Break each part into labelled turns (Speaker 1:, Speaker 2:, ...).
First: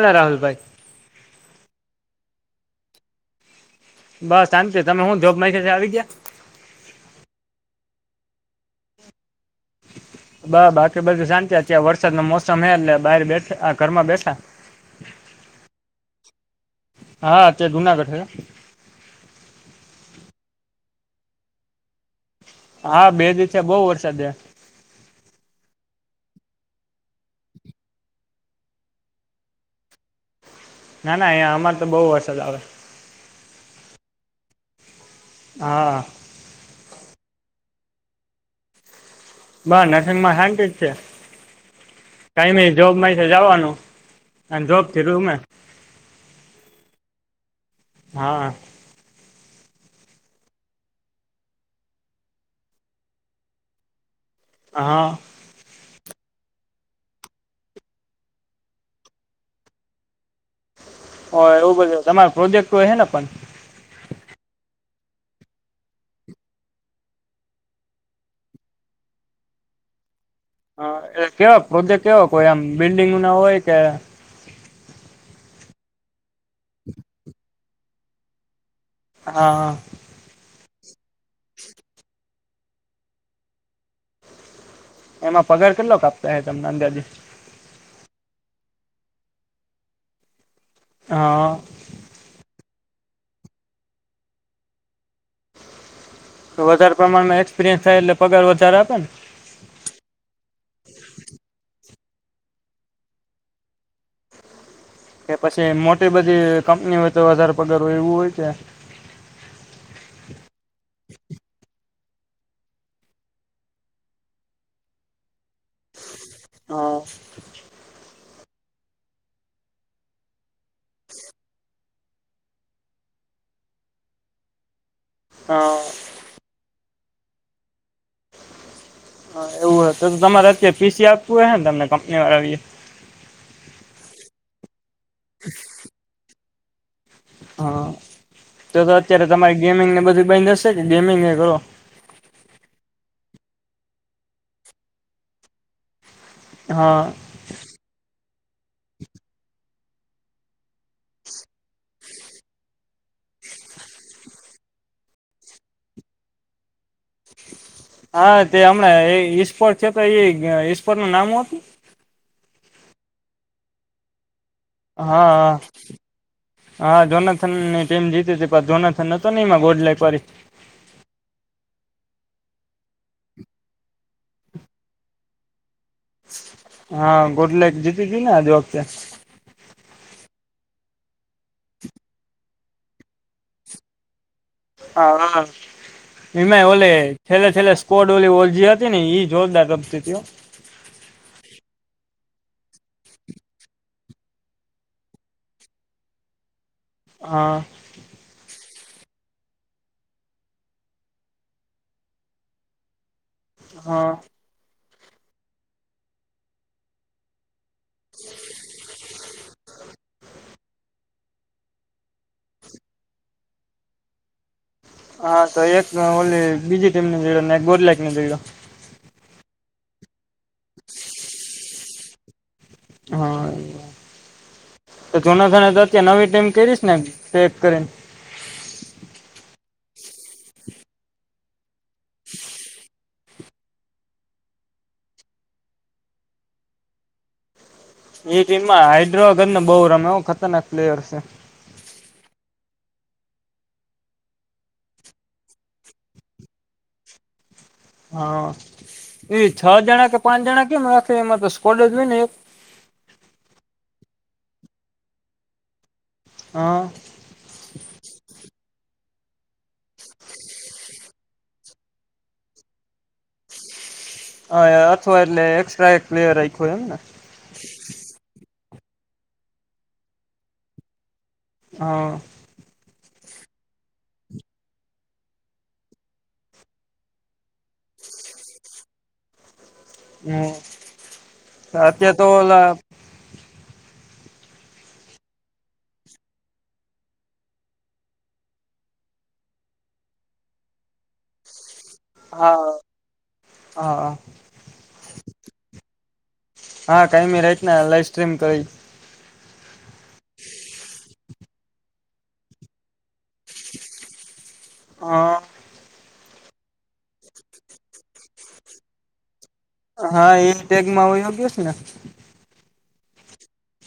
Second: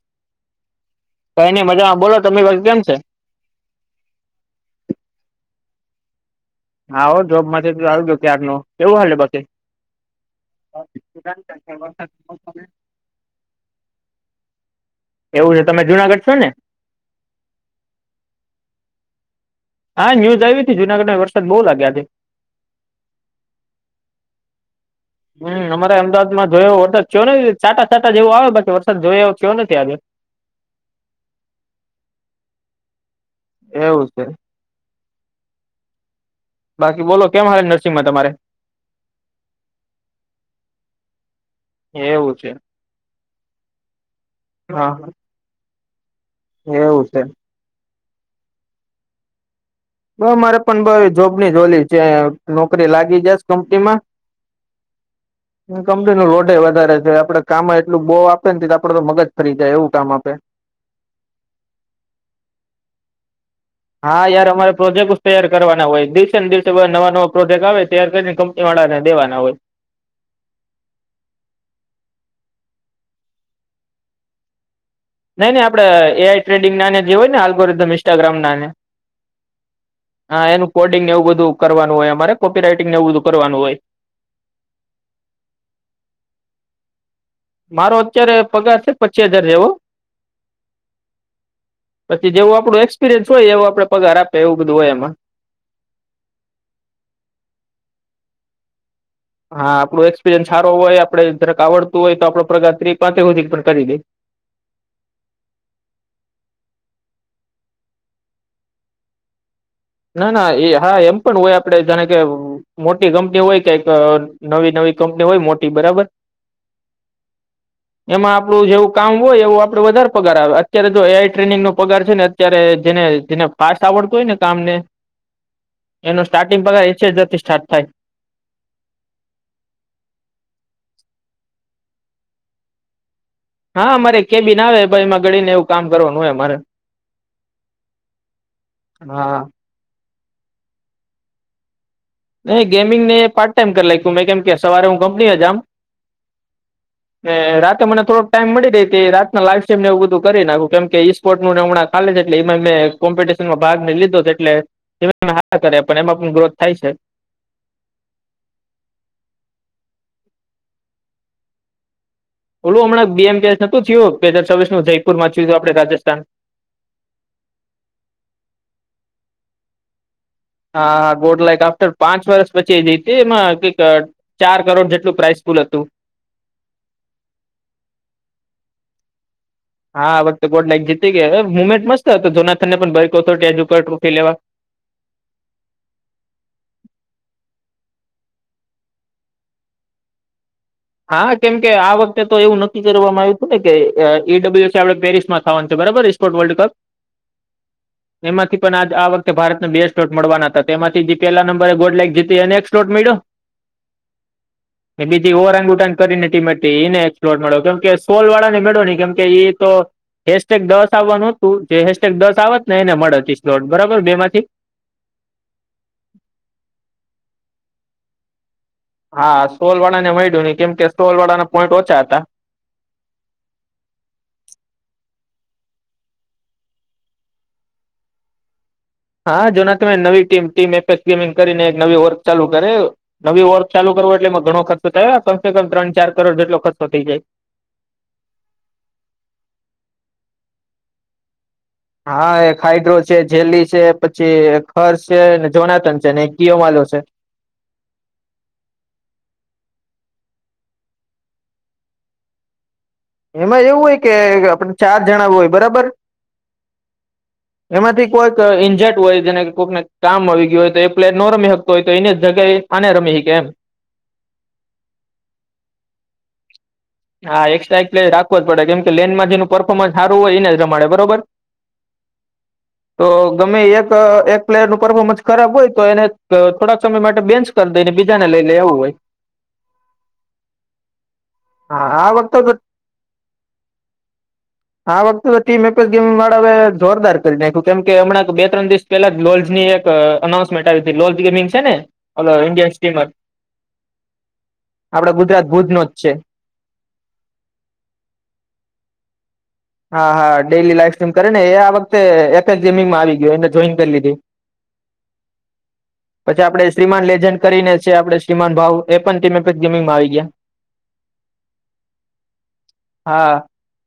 Speaker 1: ના રાહુલભાઈ
Speaker 2: ક એની મજામાં બોલો તરી વાત કેમ છે
Speaker 1: બસ શાંત તમે હું જોબ મા આવી ગયા
Speaker 2: હાો જોબ માંથી ચાલજ ક્યાર ન કેવું હલે પછી
Speaker 1: બ બાકી બધું શાંતિ ત વરસાદ ન મોસમ હ એટલે બાર બેઠ ઘરમાં બેઠા
Speaker 2: એવું છે તમે જુનાગઢ છો ને
Speaker 1: હા તે્યા જુનાગઢ
Speaker 2: હા ન્યુઝ આવી હતી જુનાગઢ માં વરસાદ બઉુ લાગ્યા
Speaker 1: હા બેદી છે બહુ વરસાદે
Speaker 2: હમ અમારે અમદાવાદમાં જોયો એવો વરસાદ થયો નથી છાટા છાટા જેવો આવે બાકી વરસાદ જોયો એવો કયો નથી આ્યો [unintelligible]
Speaker 1: ના ના અહીંયા અમાર તો બહુ વરસાદ આવે
Speaker 2: એવું છે
Speaker 1: હા
Speaker 2: બાકી બોલો કેમ હાલે નર્સિંગમાં તમારે
Speaker 1: બ નરસિં માં શાંતિ જ છે
Speaker 2: એવું છે
Speaker 1: કઈ જોબ મા છે જવાનું અને જોબ
Speaker 2: હા
Speaker 1: થલુંમે
Speaker 2: એવું છે
Speaker 1: હા
Speaker 2: બ મારે પણ બ જોબની જ ઓલી છે નોકરી લાગી જસ કંપનીમાં
Speaker 1: હા
Speaker 2: હ કમતી રોટ વધ વધારે છે આપડે કામમાં એટલું બો આપે ને આપડે તો મગજ ફરી જાય એવું કામ આપે
Speaker 1: હ એવું બધું તમારો પ્રોજેક્ટ હોય છેને પણ
Speaker 2: હા યાર અમારે પ્રોજેક્ટ જ તૈયાર કરવાના હોય દિવસેને દિવસે નવા નવા પ્રોજેક્ટ આવે તૈયાર કરીને કંપની વાળા દેવાના હોય
Speaker 1: હ એટ કેવા પ્રોજેક્ટ કેવાો કોઈ આમ બિલ્ડંગ ના હોય કે
Speaker 2: નઈ નઈ આપણે એઆઈ ટ્રેડિંગ નાને જે હોય ને હાલગોી ઇન્સ્ટાગ્રામ નાને
Speaker 1: હા હા
Speaker 2: કોડિંગ એવું બધું કરવાનું હોય અમારે કોપી રાઈટિંગને એવું બધું કરવાનું હોય
Speaker 1: એમાં પગાર કેટલો કાપતા હ તમને અંદાજ
Speaker 2: મારો અત્યારે પગાર છે પચી હજાર જેવો
Speaker 1: હા
Speaker 2: પછી જેવું આપડું એક્સપિરિયન્સ હોય એવો આપડે પગાર આપે એવું બધું હોય એમાં
Speaker 1: વધારે પ્રમાણમાં એક્સપિરિયન્સ થાય એટલે પગાર વધારે આપે ને
Speaker 2: હા આપણું એક્સપિરિયન્સ સારો હોય આપડે જરાક આવડતું હોય તો આપડ પ્રગા ત્રીિ પાંચે સુી પણ કરી દે [unintelligible]
Speaker 1: કે પછી મોટી બધી કંપની હોય તો વધારે પગાર હોય એવું હોય છે
Speaker 2: ના ના એ હા એમ પણ હોય આપડે જાણે કે મોટી કંપની હોય કક નવી નવી કંપની હોય મોટી બરાબર એમાં આપણું જેવું કામ હોય એવું આપણે વધારે પગાર આવે અત્યારે જો એઆઈ ટ્રેનિંગ નો પગાર છે ને અત્યારે જેને જેને ફાસ્ટ આવડતું હોય ને કામ ને
Speaker 1: અ
Speaker 2: એનું સ્ટાર્ટિંગ પગાર એ છેથી સ્ટાર્ટ થાય [unintelligible]
Speaker 1: એવું હોય તો તમારે અત્યારે પીસી આપવું હોય ને તમને કંપની વાળા
Speaker 2: હા મારે કે બી નાવે ભાઈમાંગળી ને એવું કામ કરવાનું હોય અરે
Speaker 1: હા તો તો અત્યારે
Speaker 2: હા
Speaker 1: તમારી ગેમિંગને બધું દસે કે ગેમિંગ એ કરો
Speaker 2: નહી ગેમિંગને પાર્ટ ટાઈમ કરી લ્યું મેં કેમ કે સવારે હું કંપનીમાં જામ
Speaker 1: હા
Speaker 2: રાતે મને થોડોક ટાઈમ મળી રહી રાતના લાગ ને એવું બધું કરી નાખ્યું કેમ કે ઈ સ્પોર્ટ નું હમણાાલે છે એલે એમાં મેં કોમ્પિટશનમાં ભાગ ઈ લીધો છે એટલે એ હા કરે પણ એમાં પણ ગ્રોથ થાય છે
Speaker 1: હા તે હમણાં ઈશ્ફોટ છે તો એ ઈશ્ફોર નું નામ હતું
Speaker 2: ઓલું હમણાં બેમનું થયયો, પે
Speaker 1: હા, હા, હા જોનાથનની ટીમ જીતી, હતી પણ જોનાથન નતો ન ગોડ લ
Speaker 2: હા, હા બોટ લક આફ્ટર પાંચ વર્ષ પછી, એ એમાં કક ચાર કરોડ જેટલું પ્રાઇસ ૂલ હતું
Speaker 1: હા, ગોટલે જીતી જય ને આજે વખતે
Speaker 2: હા, આ વખતે ગોડ લાઈક જીતી, ગયા હવે મુમેન્ટ મસ્ત હતો તો જોનાથને પણથજ ઉપરોકી લેવા
Speaker 1: હા એમાય ઓલે છેલ્લે, છેલ્લે સ્કોવડ ઓલી ઓલજી હતી, ને ઈ જોરદાર રબતી
Speaker 2: હા, કેમ કે આ વખતે, તો એવું નક્કી કરવામાં આવ્યું હતું, ને કે ઈડબલ્યુસી આપડે પેરિસ માં થવાનું છે. બરોબર, સ્પોર્ વર્લ્ડ કપ
Speaker 1: હા
Speaker 2: એમાંથી પણ, આ આ વખતે ભારતને બે સ્ટોટ મળવાના હતા, તેમાંથી જે પેલા નંબરે ગોડ લક જીતી એને એક સ્ટોટ્યો
Speaker 1: હા
Speaker 2: એ બીજી, ઓરાંગ ઉરાાંગ કરીને ટીમે એને એક્પ્લોર મળો કે સોલ વાળા, ને મેળો નહી, કેમ કે એ તો હેેશેગ દવાસ આવવાનું તું જે હેસટેગ દસ આવત, ને એને મળે હતીશ દોઢ બરાબર બે માંથી
Speaker 1: હા, તો એક ઓલી બીજી ટીમને જોઈને ને ગોડલાઈક ને જોઈરો
Speaker 2: હા, સોલ વાળા ને મળ્યું નહી, કેમ કે સોલ વાળા ના પોઈન્ટ ઓછા હતા
Speaker 1: હા તો જૂના થણે, તો અત્યારે નવી ટીમ કરીશ ને ટેક કરીને
Speaker 2: હા જોના તમે નવી ટીમ ટીમ એફેસ, ગેમિંગ કરીને એક નવી વર્ક ચાલુ કરે નવી ઓગ ચાલુ, કરવું એટલે એમાં ઘણો ખર્ચો થયો કમસે કમ ત્રણ ચાર કરોડ જેટલો ખર્ચો થઈ, જાય
Speaker 1: એ ટીમમાં હૈદરાબાદને બહુ, રમ એવું ખતરનાક પ્લેયર છે.
Speaker 2: હા, એ હાઈડ્રો છે, જેલી છે પછી હષ છે જોનાથન છે ને કિયોમાલો છે. [inaudible]
Speaker 1: હા એ છ જણા, કે પાંચ જણા, કેમ રાખે એમાં તો સ્કોડ જ હોય, ને એક
Speaker 2: એમાં એવું હોય, કે આપણે ચાર જણા હોય બરાબર
Speaker 1: હા
Speaker 2: એમાંથી કોઈક ટ હોય, જેને કોઈકને કામ આવી ગય હોય તો એ પ્લેટ ન રમી શકતો હોય, તો એની જગ્યાએ આને રમી શકે એમ
Speaker 1: હા, અથવા એટલે એકસ્ટ્રા એક પ્લેયર આખ્યો એમને
Speaker 2: હા એક્સ્ટ્રા એક પ્લેયર જ પડે કેમ કે લેનમાં, જેનું પરફોમન્સ સારું હોય, એને જ રમાડે બરોબર
Speaker 1: હા
Speaker 2: તો ગમે એક એક પ્લેયર નું પરફોર્મન્સ ખરાબ હોય, તો એને થોડાક સમય માટે બેન્ચ દઈને બીજાને, લઈ લ એવું હોય. હા આ
Speaker 1: હમત્યા, તો
Speaker 2: વખતે
Speaker 1: ઓલા
Speaker 2: આ વખતે તો ટીમ ગેમ વાળા હ, જોરદાર કરી નાખ્યું, કેમ કે હમણાં બે ત્રણ દિવસ પહેલા જ લો એક અનાઉન્સમેન્ટ આવી લો ગેમિંગ છેને. ઓ
Speaker 1: હા
Speaker 2: ઇન્ડિયન સ્ટીમ
Speaker 1: હા
Speaker 2: આપડ ગુજરાત ભુજ નો જ છે.
Speaker 1: હા, કઈ મી રહીત લાઈવ સ્ટ્રીમ કઈ
Speaker 2: હા, હા ડેલી લાઈફ સ્ટ્રીમ કરે ને આ વખતે એપેસગેમિંગમાં આવી ગયું એને જોઈન, કરી લીધી
Speaker 1: હા
Speaker 2: પછી આપડણે શ્રીમાન લેજન્ડ કરીને છે, આપડણે શ્રીમાન ભાવ એ પણ તમે
Speaker 1: હ, એ ટેગમાં યોગ્ય છેને.
Speaker 2: હા,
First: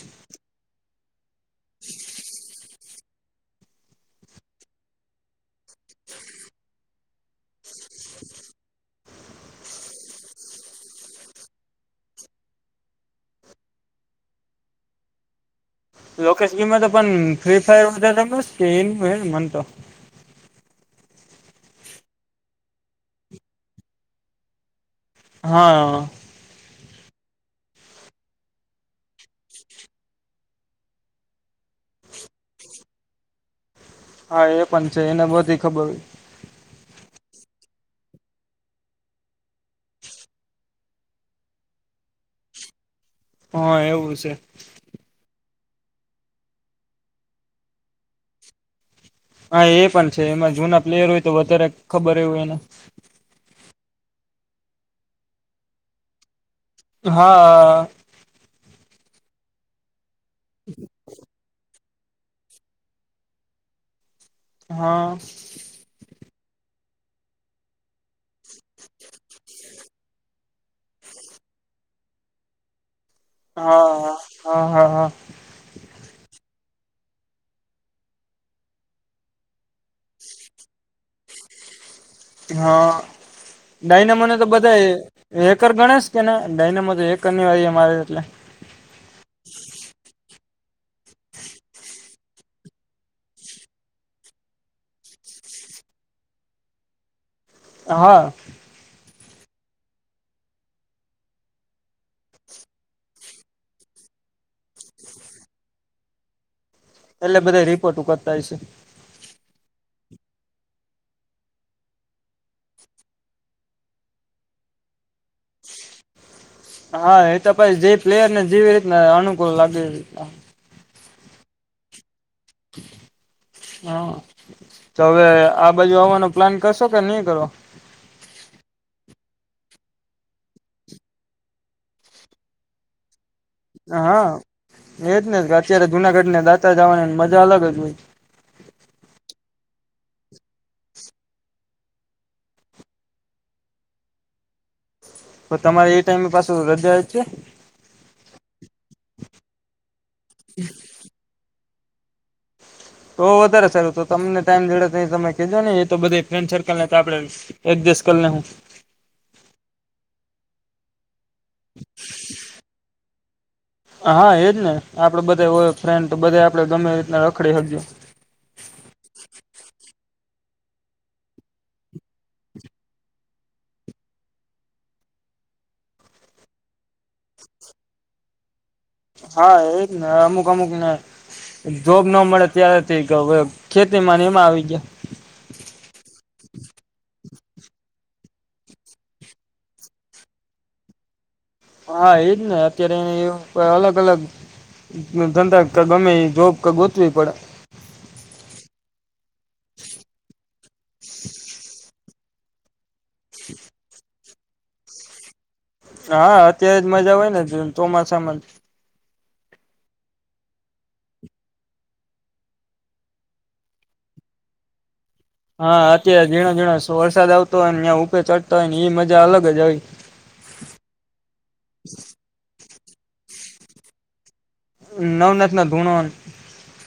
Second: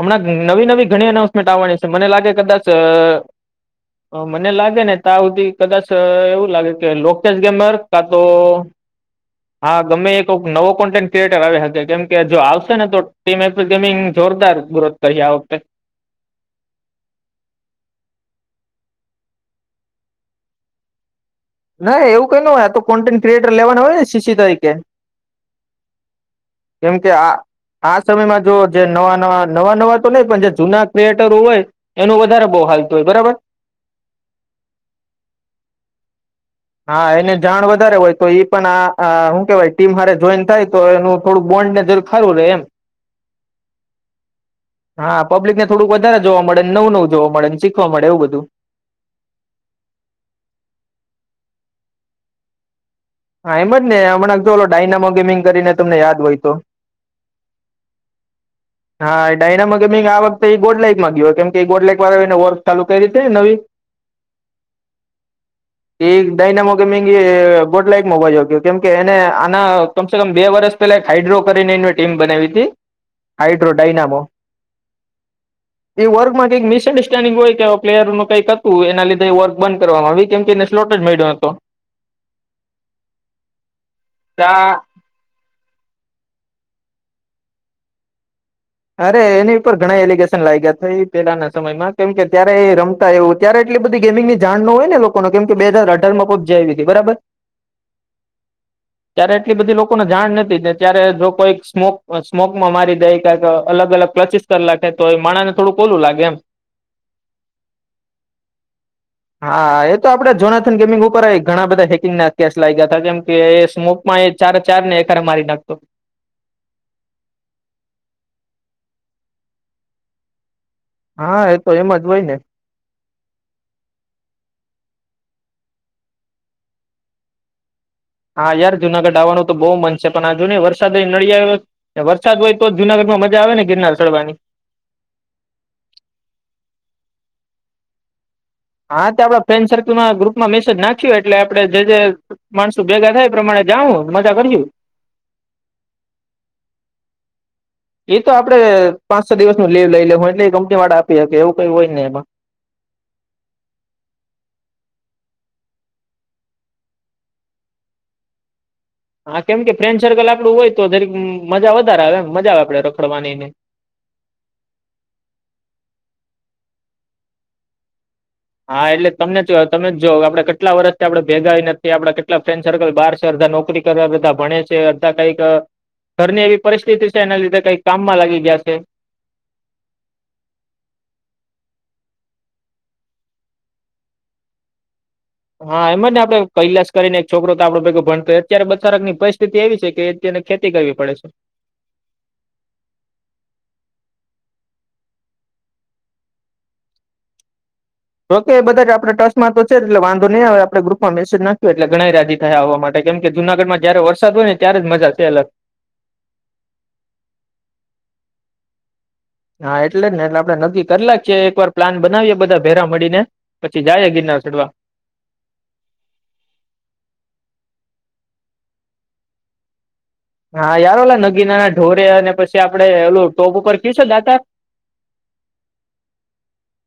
Speaker 2: હમણાં નવી, નવી ઘણી અનાઉન્સમેન્ટ આવવાની છે, મને લાગે કદાચ મને લાગે ને ત સુધી કદાચ એવું લાગે, કે લોકચાસ ગેમર કા તો હા, ગમે એક નવો કોન્ટેન્ટ ક્રિએટર આવે શકે કેમ કે જો, આવશે ને તો ટીમ એપકસ ગેમિંગ જોરદાર ગ્રોથ, કરી આ વખતે
Speaker 1: લોકેશ ગીમાં તો પણ ફ્રી ફાયર વધારે કે એનું હ મનતો
Speaker 2: ના એવું કઈ ન હોય આ તો કોન્ટેન્ટ ક્રિએટર લેવાનું હોય ને સીસી તરીકે.
Speaker 1: હા.
Speaker 2: કેમ કે આ. આ સમયમાં જો જે નવા નવા નવા નવા તો નહ પણ જે જૂના ક્રિએટરો હોય એનું વધારે બહુ હાલત હોય બરાબર.
Speaker 1: હા એ પણ છે એને બધી ખબર હો
Speaker 2: હા એને જાણ વધારે હોય તો એ પણ શું કેહેવાય ટીમ હારે જોઈન થાય તો એનું થોડું બોન્ડ ને. ખરું ર એમ
Speaker 1: હા એવું છે.
Speaker 2: થોડું વધારે જોવા મળે નવું નવું જોવા મળે એ ને શીખવા મળે એવું બધું.
Speaker 1: હા એ પણ છે એમાં જૂના પ્લેયર હોય તો વધારે ખબર એ એને
Speaker 2: એમજ ને હમણાંલો ડાયનામો ગેમિંગ કરીને તમને યાદ હોય તો.
Speaker 1: હા.
Speaker 2: હા એ ડાયનામો ગેમીગ આ વખતેે એ ગોડલાઈક માં ગયો કેમ કે ગોડલાઇક હરાવીને ઓગ ચાલુ કરાતી નવી.
Speaker 1: હા.
Speaker 2: એક ડાઈના મોઘી મેંગી હૈ [unintelligible] મંગાઈ હોત કેમ કે એને આના કમસે કમ બે વર્ષ પહેલા એક હાઈડ્રો કરીને એને ટીમ બનાવી હતી
Speaker 1: હા
Speaker 2: હાઈડ્રોડાયનામો
Speaker 1: હા હા હા
Speaker 2: એ વર્ગમાં માટે બેસ્ટ અંડરસ્ટેન્ડીંગ હોય કે પ્લેયર નું કઈક હતું એના લીધે વર્ક બન કરવામાં આવી કેમ એ સ્લોડ જ મળ્યો હતો. [inaudible]
Speaker 1: હા, ડાયનામાંને તો બધાએ એક ગણેશ કે ને ડાયનેમાં તો એક કર વા અરે એટલે.
Speaker 2: અરે એની ઉપર ઘણા એલિગેશન લાગ્યા છે એ પેલાના સમયમાં કેમ કે ત્યારે એ રમતા એવું ત્યારે એટલી બધી ગેમિંગની જાણ ન હોય ને લોકો કેમ કે બે બહઝાર અઢાર માં પજ આવી હતી બરાબર.
Speaker 1: હા.
Speaker 2: ત્યારે એટલી બધી લોકોને જાણ નથીતી ત્યારે જો કોઈક સ્મોક સ્મોકમાં મારી દે કાતો અલગ અલગ પ્ચીસ કલાક તો એ માણા ને થોડું કોલું લાગે એમ.
Speaker 1: એટલે બધા રિપોર્ટ કરતા હશે.
Speaker 2: હા એ તો આપડે જોનાથન ગેમિંગ ઉપર ઘણા બધા હેકિંગ ના કેશ લાગ્યા હતા કેમ કે એ સ્મોકમાં ચારે ચાર ને એરે મારી નાખતો
Speaker 1: હા એ તો પછી જે પ્લેયર ને જે અનુકૂળ લાગે.
Speaker 2: હા એ તો એમ જ હોય ને.
Speaker 1: [inaudible] હા તો હવે આ બાજુ આવવાનો પ્લાન કરશો કે નહી કરો.
Speaker 2: હા યાર જુનાગઢ આવવાનું તો બહુ મન છે પણ આજુ નઈ વરસાદ વરસાદ હોય તો જુનાગઢ માં મજા. આવે ને ગિરનાર
Speaker 1: હા
Speaker 2: ચડવાની
Speaker 1: એજ ને કે અત્યારે જુનાગઢને દાતા જવાની મા. અલગ જ ભ
Speaker 2: હા તો આપડા ફ્રેન્ડ સર્કલમાં ગ્રુપમાં મેસેજ નાખ્યો એટલે આપે જે જે માણસો ભેગા થાય એ પ્રમાણે. જાઉં મજા કરીએ.
Speaker 1: તો તમારે એ ટાઈમે પાછું હૃદય જ છે?
Speaker 2: એ તો આપડે પાંચ છ દિવસ નું લીવ લઈ લે વાળા આપી શ એવું. કોઈ હોય ને એમાં.
Speaker 1: તો વધારે સારું તો તમને ટાઈમ દડે સમય કજો નને એ તો બધ ફ્રેન્ડ સર્કલ ને તો આપડે ચસ કરને હું.
Speaker 2: હા કેમ કે ફ્રેન્ડ સર્કલ આપડું હોય તો દરેક મજા વધારે આવે મજા આવે આપડે રખડવાનીને.
Speaker 1: હા એજ ને આપડે બધા હોય ફ્રેન્ડ તો બધા આપડ ગમે એટલા રખડી હકીએ.
Speaker 2: હા એટલે તમને તમે જ જો આપડે કેટલા વર્ષથી આપડે ભેગા નથી આપડા કેટલા ફ્રેન્ડ સર્કલ બાર છે. બધ નોકરી કર બધા ભણે છે બધા કઈક ઘરની એવી પરિસ્થિતિ છે એના લીધે કઈક કામમાં લાગી ગયા છે.
Speaker 1: હા એ જ ને અમુક અમુકને. જોબ ના મળે ત્યારથી હવે ખેતી માં આવી ગયા.
Speaker 2: હા એમાં જ ને આપડે કૈલાસ કરીને છોકરો તો આપણા ભેગું ભણતો હો અત્યારે બચારક ની પરિસ્થિતિ એવી છે કે અને ખેતી કરવી પડે છે.
Speaker 1: હા એજ ને અત્યારે એ અલગ અલગ ધંધા તો ગમે એ જોબ તૉ ગોતવી પડે.
Speaker 2: ઓકે એ બધા આપણે ટ્રસ્ટમાં તો છે એટલે વાંધો નહીં આવે આપણે ગ્રુપમાં મેસેજ નાખ્યો એટલે ઘણા ય રાજી થાય આવવા માટે. કેમ કે જુનાગઢમાં જયારે વરસાદ હોય ને ત્યારે જ મજા છે અલગ.
Speaker 1: હા અત્યારે જ મજા હોય ને ચોમાસામાં.
Speaker 2: હા એટલે ને એટલે આપડે નક્કી કરી નાખીએ એકવાર પ્લાન બનાવીએ બધા ભેરા મળીને, પછી જાય ગી ચઢવા.
Speaker 1: હા અત્યારે ઝીનોઝીનો વરસાદ આવતો હોય ને ત્યાં ઉપર ચડતા હોય ને એ મજા અલગ જ આવી.
Speaker 2: હા યાર ઓલા નગીના નાઢોરે અને પછી આપડે ઓલું ટોપ ઉપર કીશો દાતા.
Speaker 1: નવનાથ ના ધૂણો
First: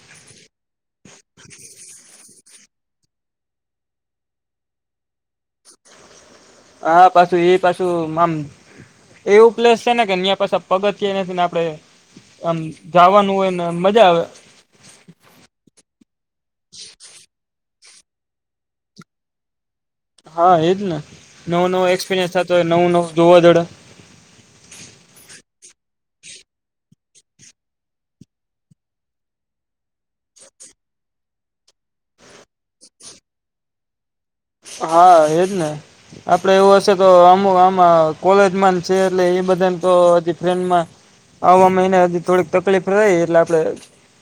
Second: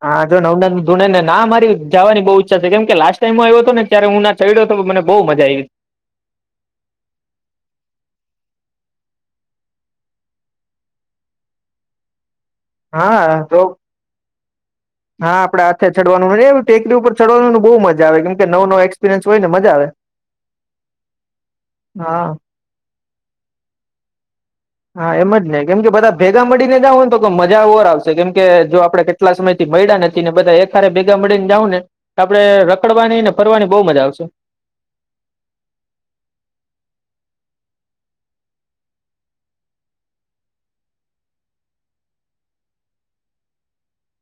Speaker 2: હા જો નવનાથ ધુણે ને ના મારી જવાની બહુ કેમ કે લાસ્ટ ટાઈમમાં આવ્યો હતો ને ત્યારે હું ના ચડ્યો હતો મને બહુ મજા આવી.
Speaker 1: હ પાછું એ પાછું આમ એવું પ્લેસ છે ને કે ત્યાં પાછુ પગથિયા નથી ને આપણે જવાનું
Speaker 2: હા
Speaker 1: હોય
Speaker 2: તો
Speaker 1: ને મજા આવે
Speaker 2: હા આપડે હાથે ચડવાનું એ ટેકરી ઉપર ચડવાનું બહુ મજા મજા આવે કેમ કે નવો નવો એસપિરયસ હોયને મજા આવે
Speaker 1: હા એજ ને નવો નવો
Speaker 2: હા
Speaker 1: એક્સપિરિયન્સ થતો નવું નવું જોવા દડે
Speaker 2: હા એમ જ નહી કેમ કે બધા ભેગા મળીને જાવ ને તો કે મજા ઓર આવશે કેમ કે જો આપણે કેટલા સમય થી મળ્યા નથી ને બધા એક સાથે ભેગા મળી ને જાઉં ને આપડે રખડવાની ને ફરવાની બહુ મજા આવશે
Speaker 1: હા એ જ ને આપડે એવું હશે તો આમુ આમાં કોલેજમાં છે એટલે એ બધા તો હજી ફ્રેન્ડમાં આવામાં એને હજી થોડીક તકલીફ રહીએટલે આપડે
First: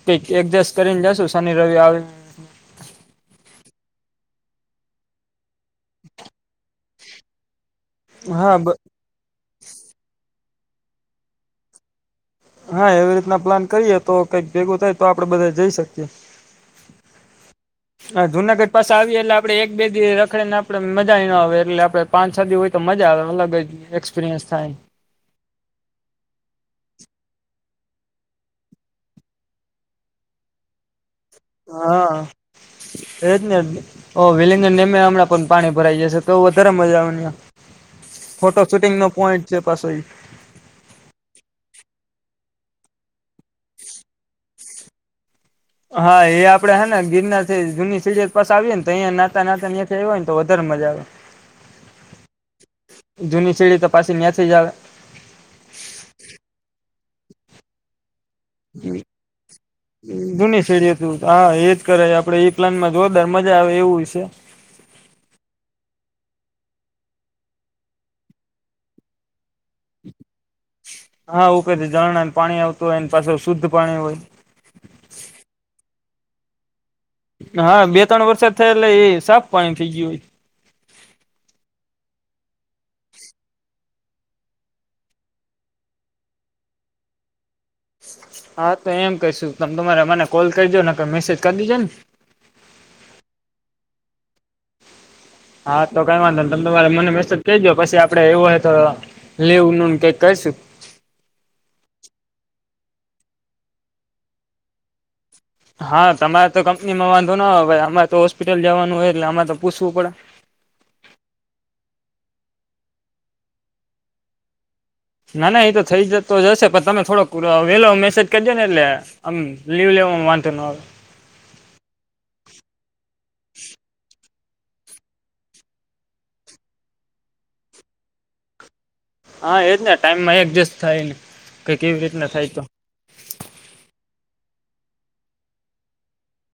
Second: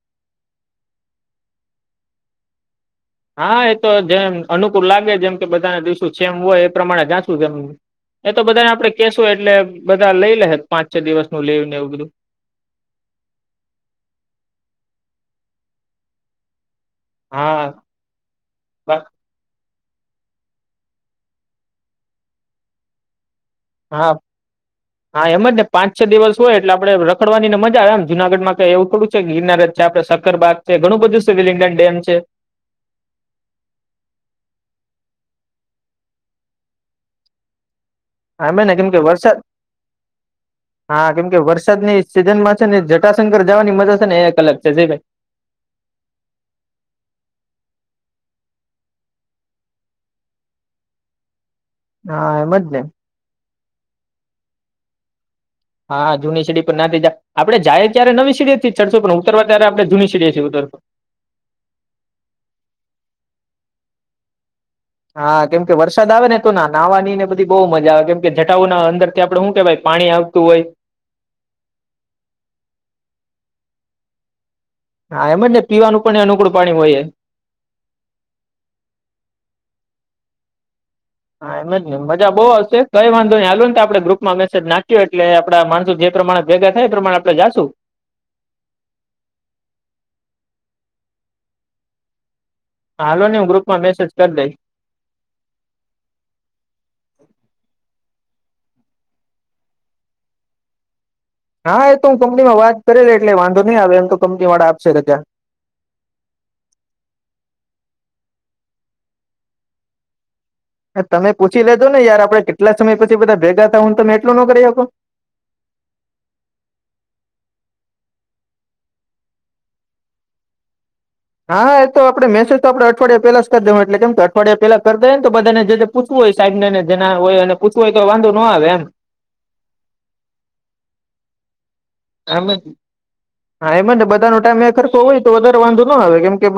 Speaker 1: કઈક એક દિવસ કરીને જશું શનિ રવિ આવી.
Speaker 2: હા એ તો જેમ અનુકૂળ લાગે જેમ કે બધાને દિવસો જેમ હોય એ પ્રમાણે જાંચું, તેમ એ તો
Speaker 1: હા
Speaker 2: બધાને આપડે કેશું એટલે બધા લઈ લેશે પાંચ છ દિવસ નું લેવ ને એવું બધું.
Speaker 1: હા એવી રીતેનો પ્લાન કરીએ તો કઈક ભેગું થાય તો આપડે બધા જઈ શકીયૅ.
Speaker 2: હા
Speaker 1: હા જુનાગઢ પાસે
Speaker 2: હા
Speaker 1: આવીએ એટલે આપડે એક બે દી રખડીે ને આપડે મજાય નો આવે એટલે આપડે પાંચ છ દી હોય તો મજા આવે અલગ જ
Speaker 2: હા,
Speaker 1: એક્સપિરિયન્સ થાય
Speaker 2: હા એમજ ને પાંચ છ દિવસ હોય એટલે આપણે રખડવાનીને મજા આવે આમ જુનાગઢ માં કઈ એવું થડું છે કે ગિરનારજ છે આપ સકરબાગ છે ઘણું બધું છે વિલિંગડન ડેમ
Speaker 1: હા,
Speaker 2: છે
Speaker 1: એજ ને વિલંગમ હમણાં પણ પાણી ભરાયઈ જશે તો વધારે મજાની.
Speaker 2: હામે ને કેમકે વરસાદ
Speaker 1: ઈ.
Speaker 2: હા કેમકે વરસાદની સિઝનમાં ને જટાશંકર જવાની મજા છે ને એક અલગ છે જય ભાઈ.
Speaker 1: હા એ આપણે હે ને ગીરના જૂની પાસ આવીએને તો અહીયા નાતા નાતાં હોયને તો વધારે મજા આવે
Speaker 2: હા એમ જ ને
Speaker 1: જૂની સીડી તો પાછી ત્યાં થી જ આવે
Speaker 2: હા જૂની સીડી પર ના જાય આપડે જાય ત્યારે નવી સીડી ચડશો પણ ઉતરવા ત્યારે આપણે જૂની સીડીએથી
Speaker 1: જુની
Speaker 2: ઉતરશું
Speaker 1: શેડી હતું હા એજ કરાય આપડે એ પ્લાન માં જોરદાર મજા આવે એવું તે
Speaker 2: હા કેમકે વરસાદ આવે ને તો ના નાહવા ની ને બધી બહુ મજા આવે કેમ કે જટા ના અંદર ત્યાં
Speaker 1: હા એક જ ઝરણા નુ પાણી આવતું હોય એ પાછુ શુદ્ધ પાણી હોય
Speaker 2: હા એમ જ ને પીવાનું પણ અનુકૂળ પાણી હોય છે
Speaker 1: હા બે ત્રણ વરસાદ થયા એટલે એ સાફ પાણી થઈ ગયું હોય.
Speaker 2: હા એમ જ ને મજા બહુ આવશે કઈ વાંધો નઈ હાલો ને તો આપણે ગ્રુપમાં મેસેજ નાખ્યો એટલે આપડા માણસો જે પ્રમાણે ભેગા થાય એ પ્રમાણે આપણે જાશું.
Speaker 1: હા તો એમ કહીશુ તમ તમારે મને કોલ કરીજોને મેસેજ કરી દેજો ને.
Speaker 2: હાલો નહી હું ગ્રુપ માં મેસેજ કરી દઈશ.
Speaker 1: હા તો કઈ વાંધો નઇ તમ તમારે મને મેસેજ કરજો પછી આપડે એવું હોય તો લેવું ન કઈક કશું.
Speaker 2: હા એ તો હું કંપનીમાં વાત કરે લે એટલે વાંધો નહી આવે એમ તો કંપની વાળા આપશે રજા
Speaker 1: હા તમારે તો કંપનીમાં વાંધો ના હોયાઈ આરે તો હોસ્પિટલ જવાનું હોય એટલે આરે તો પૂછવું પડે
Speaker 2: તમે પૂછી લેજો ને યાર આપડે કેટલા સમય પછી બધા ભેગા થાવુ હું તમે એટલું ન કરી શકો
Speaker 1: ના ના એતો થઈ જતો જ હશે પણ તમે થોડોક વેલો મેસેજ કરીજે ને એટલે આમ લીવ લે વાંધો નો આવે.
Speaker 2: હા હા એ તો આપણે મેસેજ તો આપણે અઠવાડિયા પેલા જ કરી દે એટલે કેમ કે અઠવાડિયા પેલા કર દે ને તો બધાને જે પૂછવું. સાહેબ નેને જે હોયને પૂછવું હોય તો વાંધો નો આવે એમ
Speaker 1: હા એજ ને ટાઈમમાં એડજેસ્ટ થાય ને કઈક એવી રીતના
Speaker 2: હ
Speaker 1: થાય તો.
Speaker 2: હા એમ બધાનો ટાઈમે એક હરખો હોય તો વધારે વાંધો ના આવે કેમ કે